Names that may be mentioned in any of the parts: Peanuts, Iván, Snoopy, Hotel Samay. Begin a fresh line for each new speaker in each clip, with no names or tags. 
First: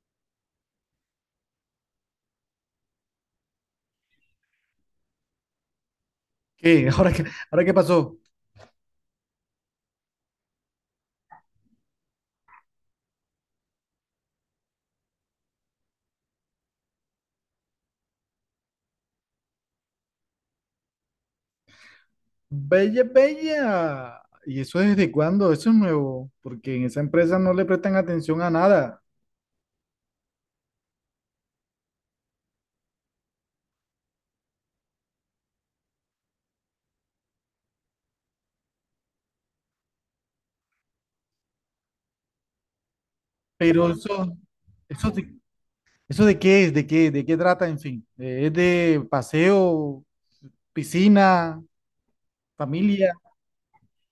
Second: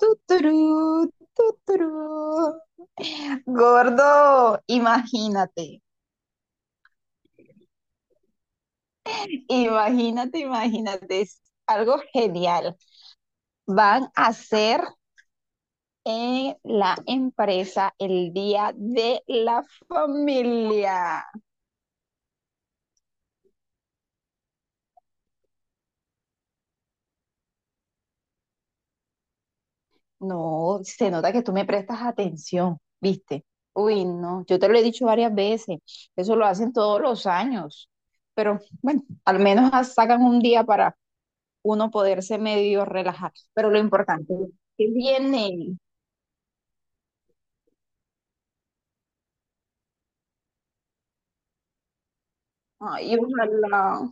Tuturú, tuturú. Gordo, imagínate,
¿Qué? ¿Ahora qué pasó?
imagínate, imagínate, es algo genial. Van a hacer en la empresa el Día de la Familia.
Bella, bella. ¿Y eso desde cuándo? Eso es nuevo, porque en esa empresa no le prestan atención a nada.
No, se nota que tú me prestas atención, ¿viste? Uy, no, yo te lo he dicho varias veces, eso lo hacen todos los años, pero bueno, al menos sacan un día para uno poderse medio relajar. Pero lo
Pero
importante
eso,
es que
eso de,
viene.
Eso de qué es, de qué trata, en fin. Es de paseo, piscina, familia.
Ay, ojalá,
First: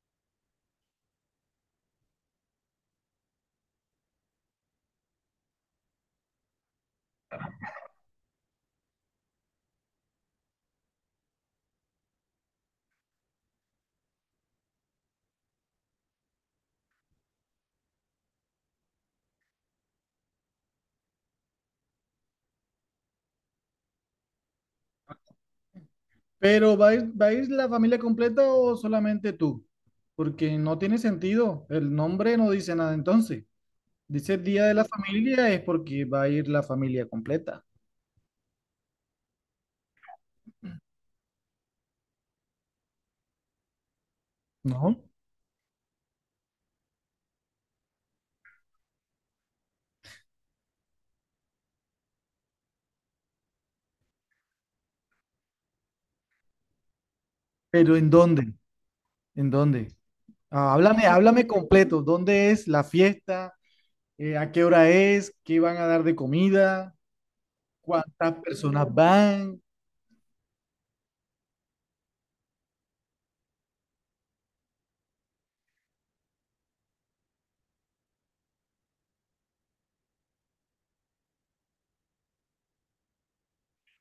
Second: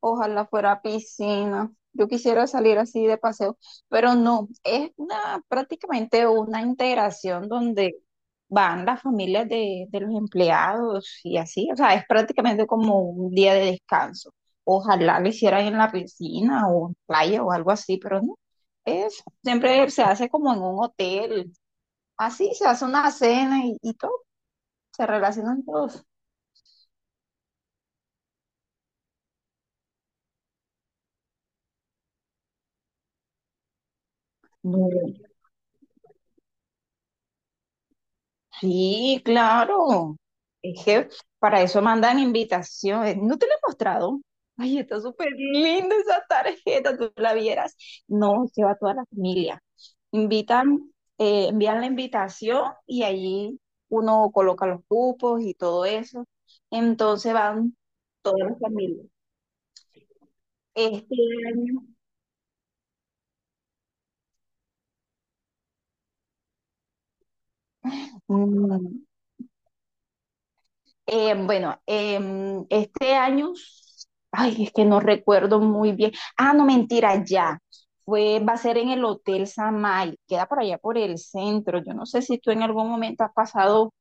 ojalá fuera piscina. Yo quisiera salir así de paseo, pero no, es prácticamente una integración donde van las familias de los empleados y así, o sea, es prácticamente como un día de descanso. Ojalá lo hicieran en la piscina o en playa o algo así, pero no, es, siempre se hace como en un hotel, así se hace una cena y todo. Se relacionan todos.
Pero ¿va a ir la familia completa o solamente tú? Porque no tiene sentido. El nombre no dice nada entonces. Dice día de la
No.
familia es porque va a ir la familia completa,
Sí, claro. Es que para eso mandan invitaciones. ¿No te lo he mostrado? Ay,
¿no?
está súper linda esa tarjeta, tú la vieras. No, se va toda la familia. Invitan, envían la invitación y allí uno coloca los cupos y todo eso. Entonces van
Pero ¿en
todas
dónde?
las familias.
¿En dónde? Ah, háblame,
Este
háblame
año,
completo. ¿Dónde es la fiesta? ¿A qué hora es? ¿Qué van a dar de comida? ¿Cuántas personas
mm,
van?
bueno, este año, ay, es que no recuerdo muy bien. Ah, no, mentira, ya. Va a ser en el Hotel Samay, queda por allá por el centro. Yo no sé si tú en algún momento has pasado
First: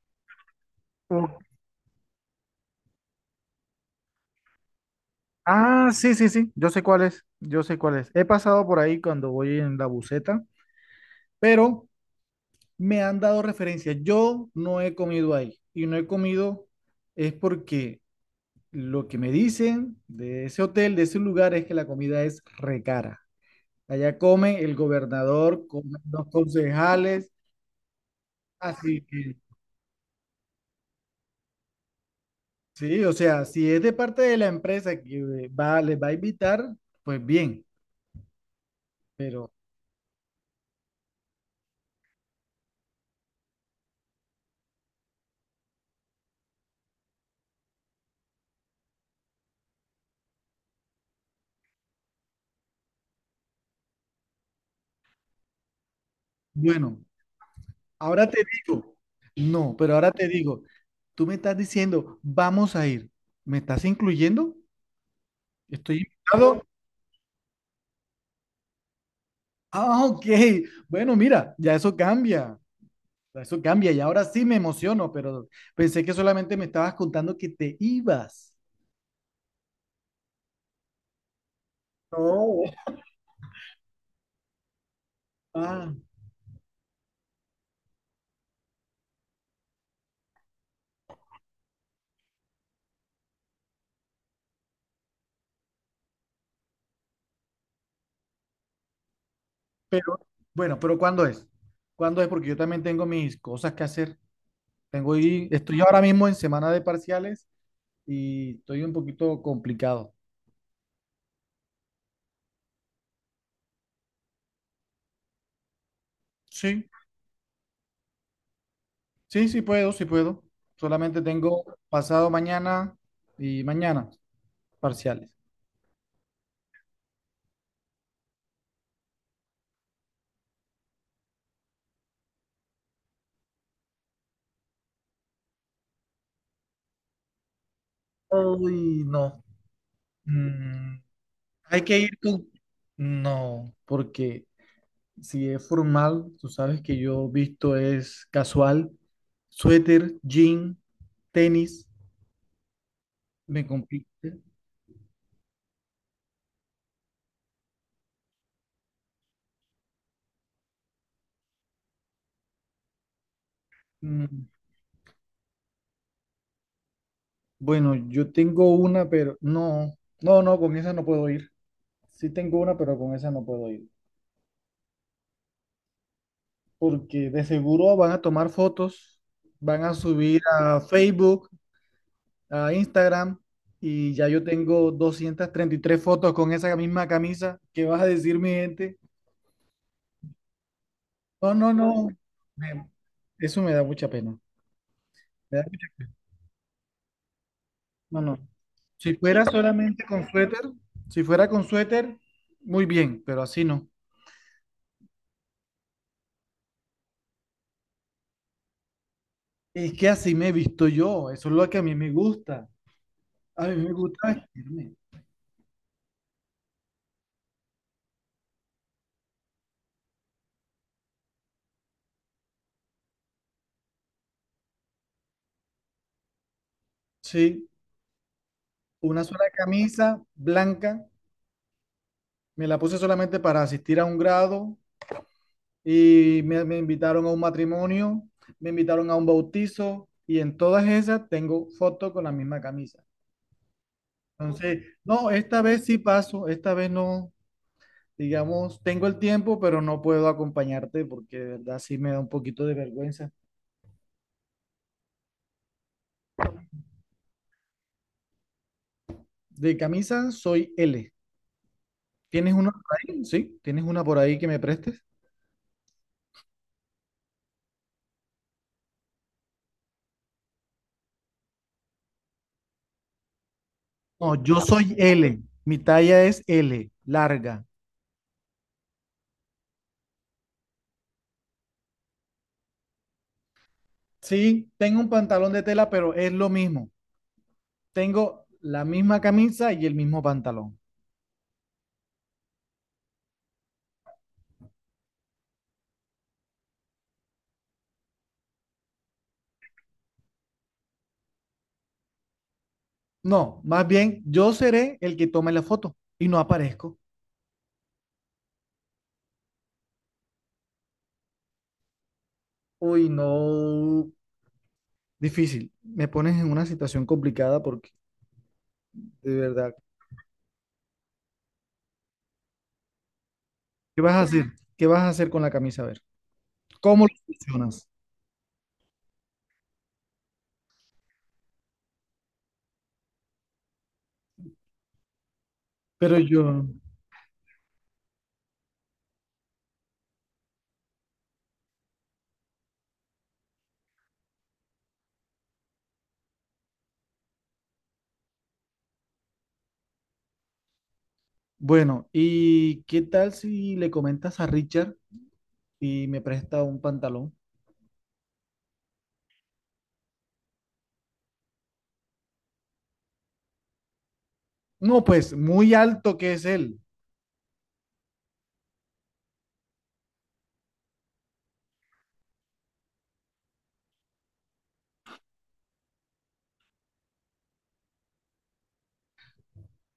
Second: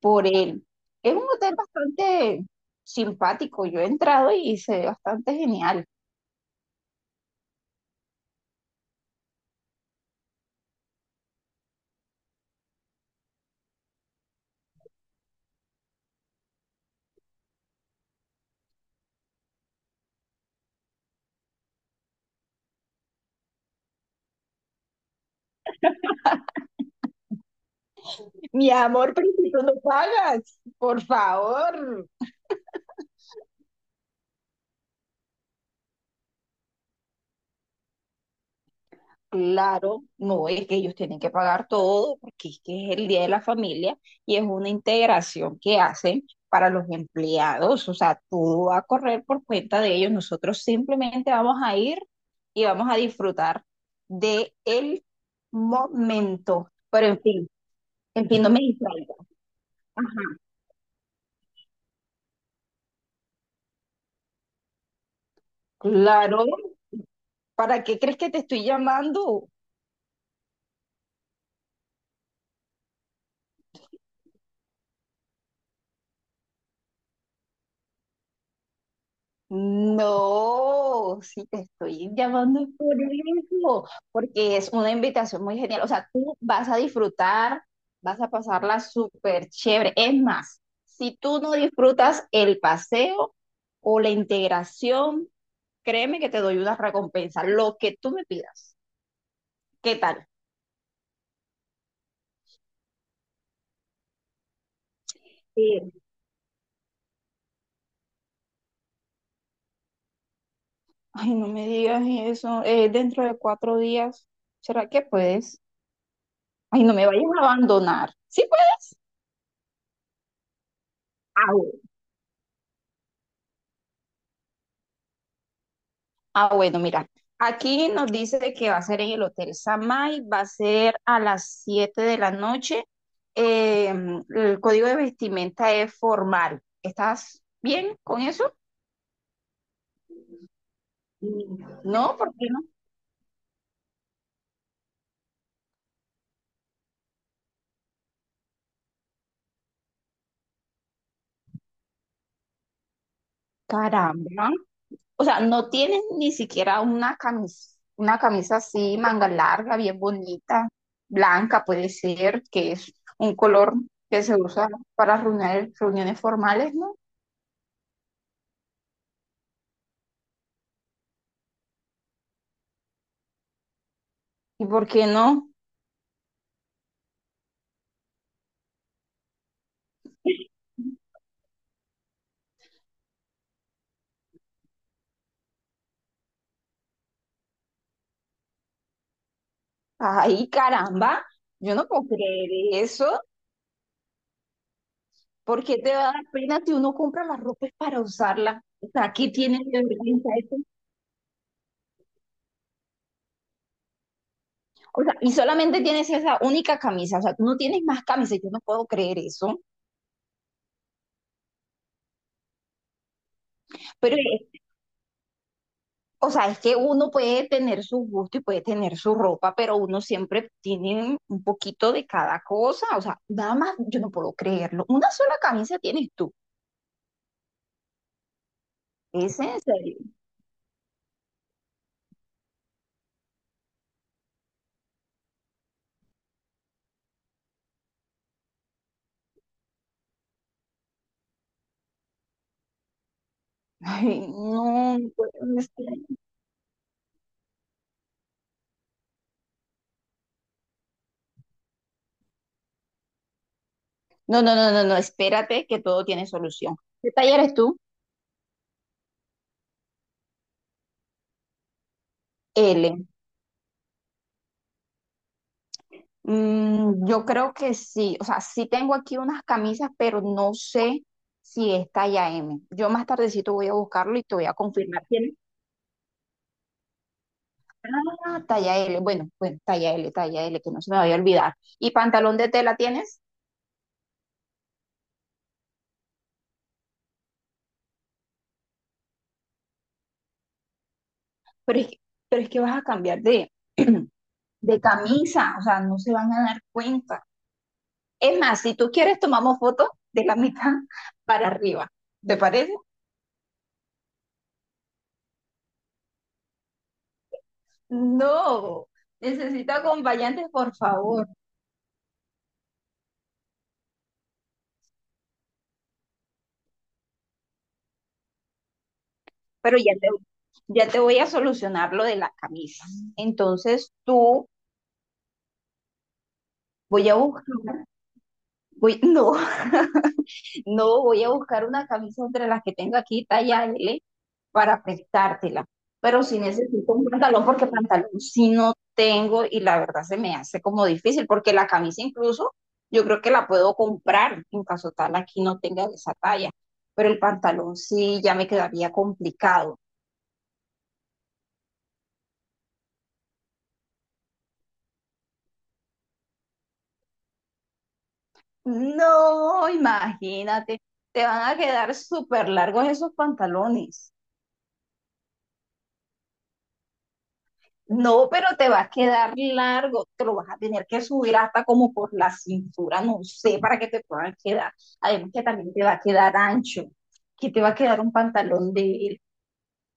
por él. Es un
Ok.
hotel bastante simpático. Yo he entrado y se ve bastante genial.
Ah, sí, sí, sí, yo sé cuál es, yo sé cuál es. He pasado por ahí cuando voy en la buseta. Pero me han dado referencias. Yo no he comido ahí y no he comido es porque lo que me dicen de ese hotel, de ese lugar, es que la comida es re cara. Allá come el gobernador, comen los concejales.
Mi
Así
amor,
que,
pero
sí,
si tú no pagas, por favor.
sí, o sea, si es de parte de la empresa que va, les va a invitar, pues bien, pero
Claro, no es que ellos tienen que pagar todo porque es que es el Día de la Familia y es una integración que hacen para los empleados, o sea, todo va a correr por cuenta de ellos. Nosotros simplemente vamos a ir y vamos a disfrutar de el momento.
bueno,
Pero en fin, en
ahora te
fin, no me
digo,
distraigo.
no,
Ajá.
pero ahora te digo, tú me estás diciendo, vamos a ir, ¿me estás incluyendo? ¿Estoy
Claro,
invitado?
¿para qué crees que te estoy llamando?
Ah, ok, bueno, mira, ya eso cambia y ahora sí me emociono, pero pensé que solamente me estabas contando que te ibas.
No, sí te estoy
No.
llamando por eso, porque es una invitación muy genial. O
Ah.
sea, tú vas a disfrutar, vas a pasarla súper chévere. Es más, si tú no disfrutas el paseo o la integración, créeme que te doy una recompensa, lo que tú me pidas. ¿Qué
Pero,
tal?
bueno, pero ¿cuándo es? ¿Cuándo es? Porque yo también tengo mis cosas que hacer. Tengo y estoy
Sí.
ahora mismo en semana de parciales y estoy un poquito complicado.
Ay, no me digas eso. Dentro de 4 días, ¿será que puedes? Ay,
Sí,
no me vayas a abandonar. ¿Sí puedes?
sí, sí puedo, sí puedo. Solamente tengo pasado mañana y mañana parciales.
Ah, bueno, mira, aquí nos dice que va a ser en el Hotel Samay, va a ser a las 7 de la noche. Eh, el código de vestimenta es formal. ¿Estás bien con eso?
Uy, no. Mm, Hay que
No,
ir
¿por qué
con...
no?
No, porque si es formal, tú sabes que yo visto es casual, suéter, jean, tenis, me complica.
Caramba. O sea, no tienes ni siquiera una camisa así, manga larga, bien bonita, blanca puede ser, que es un color que se
Mm,
usa para reuniones, reuniones formales, ¿no?
Bueno, yo tengo una, pero no, no, no, con esa no puedo ir. Sí tengo una, pero con esa no puedo ir.
¿Y por qué no?
Porque de seguro van a tomar fotos, van a subir a Facebook, a Instagram, y ya yo tengo 233 fotos con esa misma camisa. ¿Qué vas a decir, mi gente?
Ay, caramba,
No, no,
yo no puedo
no.
creer
me-
eso.
Eso me da mucha pena. me da
¿Por qué te
mucha-
va a dar pena si uno compra las ropas para
No, no.
usarla? O sea,
Si
¿qué
fuera
tienes de
solamente con
vergüenza eso?
suéter, si fuera con suéter, muy bien, pero así no.
O sea, y solamente tienes esa única camisa, o sea, tú no tienes más camisas, yo no puedo creer eso.
Es que así me he visto yo, eso es lo que a mí me gusta. A mí me
Pero,
gusta vestirme.
o sea, es que uno puede tener su gusto y puede tener su ropa, pero uno siempre tiene un poquito de cada cosa, o sea, nada más, yo no puedo creerlo. Una sola camisa tienes tú,
Sí, una
¿es
sola
en serio?
camisa blanca, me la puse solamente para asistir a un grado y me invitaron a un matrimonio, me invitaron a un bautizo y en todas esas tengo fotos con la misma camisa.
Ay,
Entonces,
no, no
no, esta
puede
vez sí
ser.
paso, esta vez no, digamos, tengo el tiempo, pero no puedo acompañarte porque de verdad sí me da un poquito de vergüenza.
No, no, no, no, no, espérate que todo tiene solución. ¿Qué taller eres tú?
De camisa soy L. ¿Tienes una por
L.
ahí? ¿Sí? ¿Tienes una por ahí que me prestes?
Mm, yo creo que sí, o sea, sí tengo aquí unas camisas, pero no sé si es talla M. Yo más tardecito voy a buscarlo y te
No,
voy a
yo soy
confirmar. ¿Tienes?
L. Mi talla es L, larga.
Ah, talla L, bueno, bueno, talla L, que no se me vaya a olvidar. ¿Y pantalón de tela tienes?
Sí, tengo un pantalón de tela, pero es lo mismo. Tengo la misma camisa y el mismo pantalón.
Pero es que, pero es que vas a cambiar de, de camisa, o sea, no se van a dar cuenta. Es más, si tú quieres, tomamos fotos de la mitad para arriba. ¿Te parece?
No, más bien yo seré el que tome la foto y no aparezco.
No, necesito acompañante, por favor.
Uy, no. Difícil. Me pones en una situación complicada porque, de verdad,
Pero ya te voy a solucionar lo de la camisa. Entonces
¿qué vas a hacer?
tú,
¿Qué vas a hacer con la camisa? A ver, ¿cómo
voy a
lo
buscar,
solucionas?
voy, no, no, voy a buscar una camisa entre las que tengo aquí, talla L, para prestártela.
Pero
Pero si
yo,
necesito un pantalón, porque pantalón sí no tengo y la verdad se me hace como difícil, porque la camisa incluso yo creo que la puedo comprar en caso tal aquí no tenga esa talla, pero el pantalón sí ya me quedaría complicado.
Bueno, ¿y qué tal si le comentas a Richard y me presta un pantalón?
No, imagínate, te van a quedar súper largos esos pantalones.
No, pues muy alto que es él.
No, pero te va a quedar largo, te lo vas a tener que subir hasta como por la cintura, no sé, para que te puedan quedar. Además que también te va a quedar ancho, que te va a quedar un pantalón de él.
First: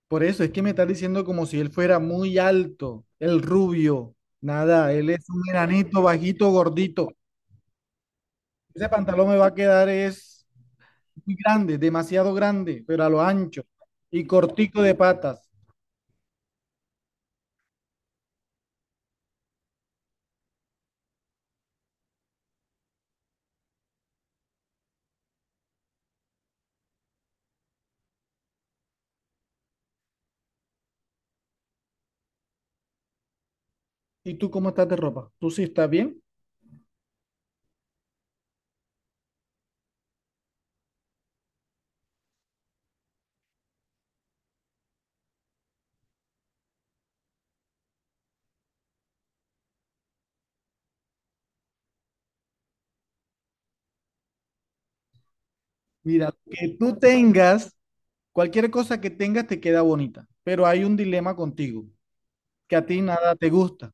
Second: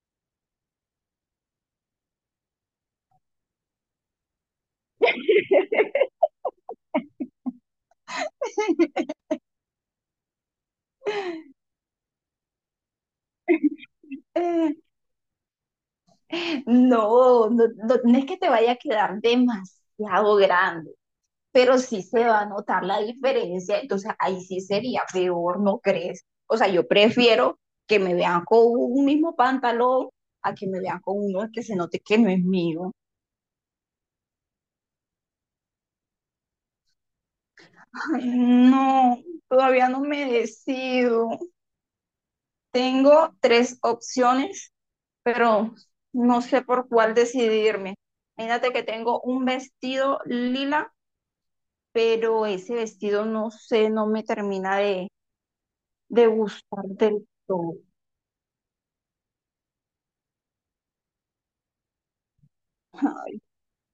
Por eso es que me estás diciendo como si él fuera muy alto, el rubio. Nada, él es un enanito, bajito, gordito. Ese pantalón me va a quedar es muy grande, demasiado grande, pero a lo ancho y cortico de patas.
No, no, no, no es que te vaya a quedar demasiado grande, pero sí se va a notar la diferencia, entonces ahí sí sería peor, ¿no crees? O sea, yo prefiero que me vean con un mismo pantalón a que me vean con uno que se note que no es mío.
¿Y tú cómo estás de ropa? ¿Tú sí estás bien?
Ay, no, todavía no me decido. Tengo tres opciones, pero no sé por cuál decidirme. Imagínate que tengo un vestido lila pero ese vestido no sé, no me termina de
Mira, que
gustar
tú
del todo.
tengas, Cualquier cosa que tengas te queda bonita, pero hay un dilema contigo. Que a ti nada te gusta.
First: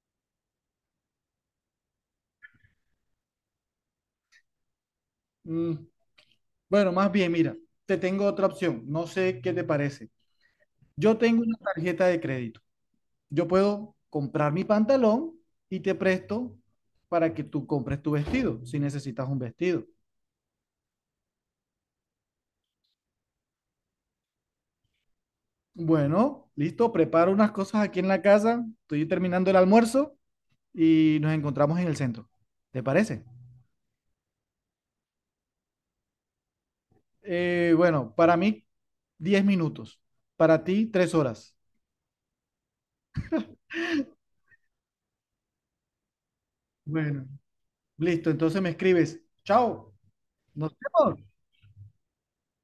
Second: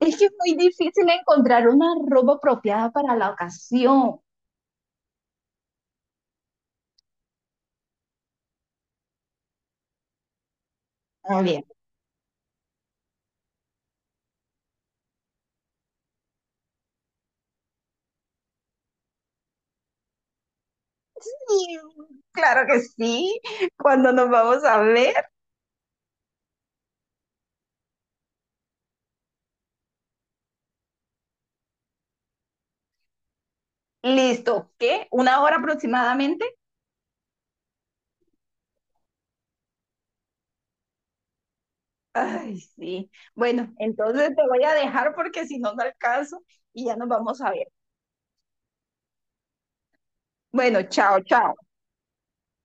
Es que es muy difícil encontrar una ropa apropiada para la ocasión.
Mm, bueno, más bien, mira, te tengo otra opción. No sé qué te parece. Yo
Muy
tengo una
bien.
tarjeta de crédito. Yo puedo comprar mi pantalón y te presto para que tú compres tu vestido, si necesitas un vestido.
Sí, claro que sí. ¿Cuando nos vamos a ver?
Bueno, listo, preparo unas cosas aquí en la casa. Estoy terminando el almuerzo y nos encontramos en el centro. ¿Te parece?
Listo. ¿Qué? ¿Una hora aproximadamente?
Bueno, para mí, 10 minutos. Para ti, 3 horas.
Ay, sí. Bueno, entonces te voy a dejar porque si no, no alcanzo y ya nos
Bueno,
vamos a ver.
listo. Entonces me escribes. Chao. Nos
Bueno, chao,
vemos.
chao.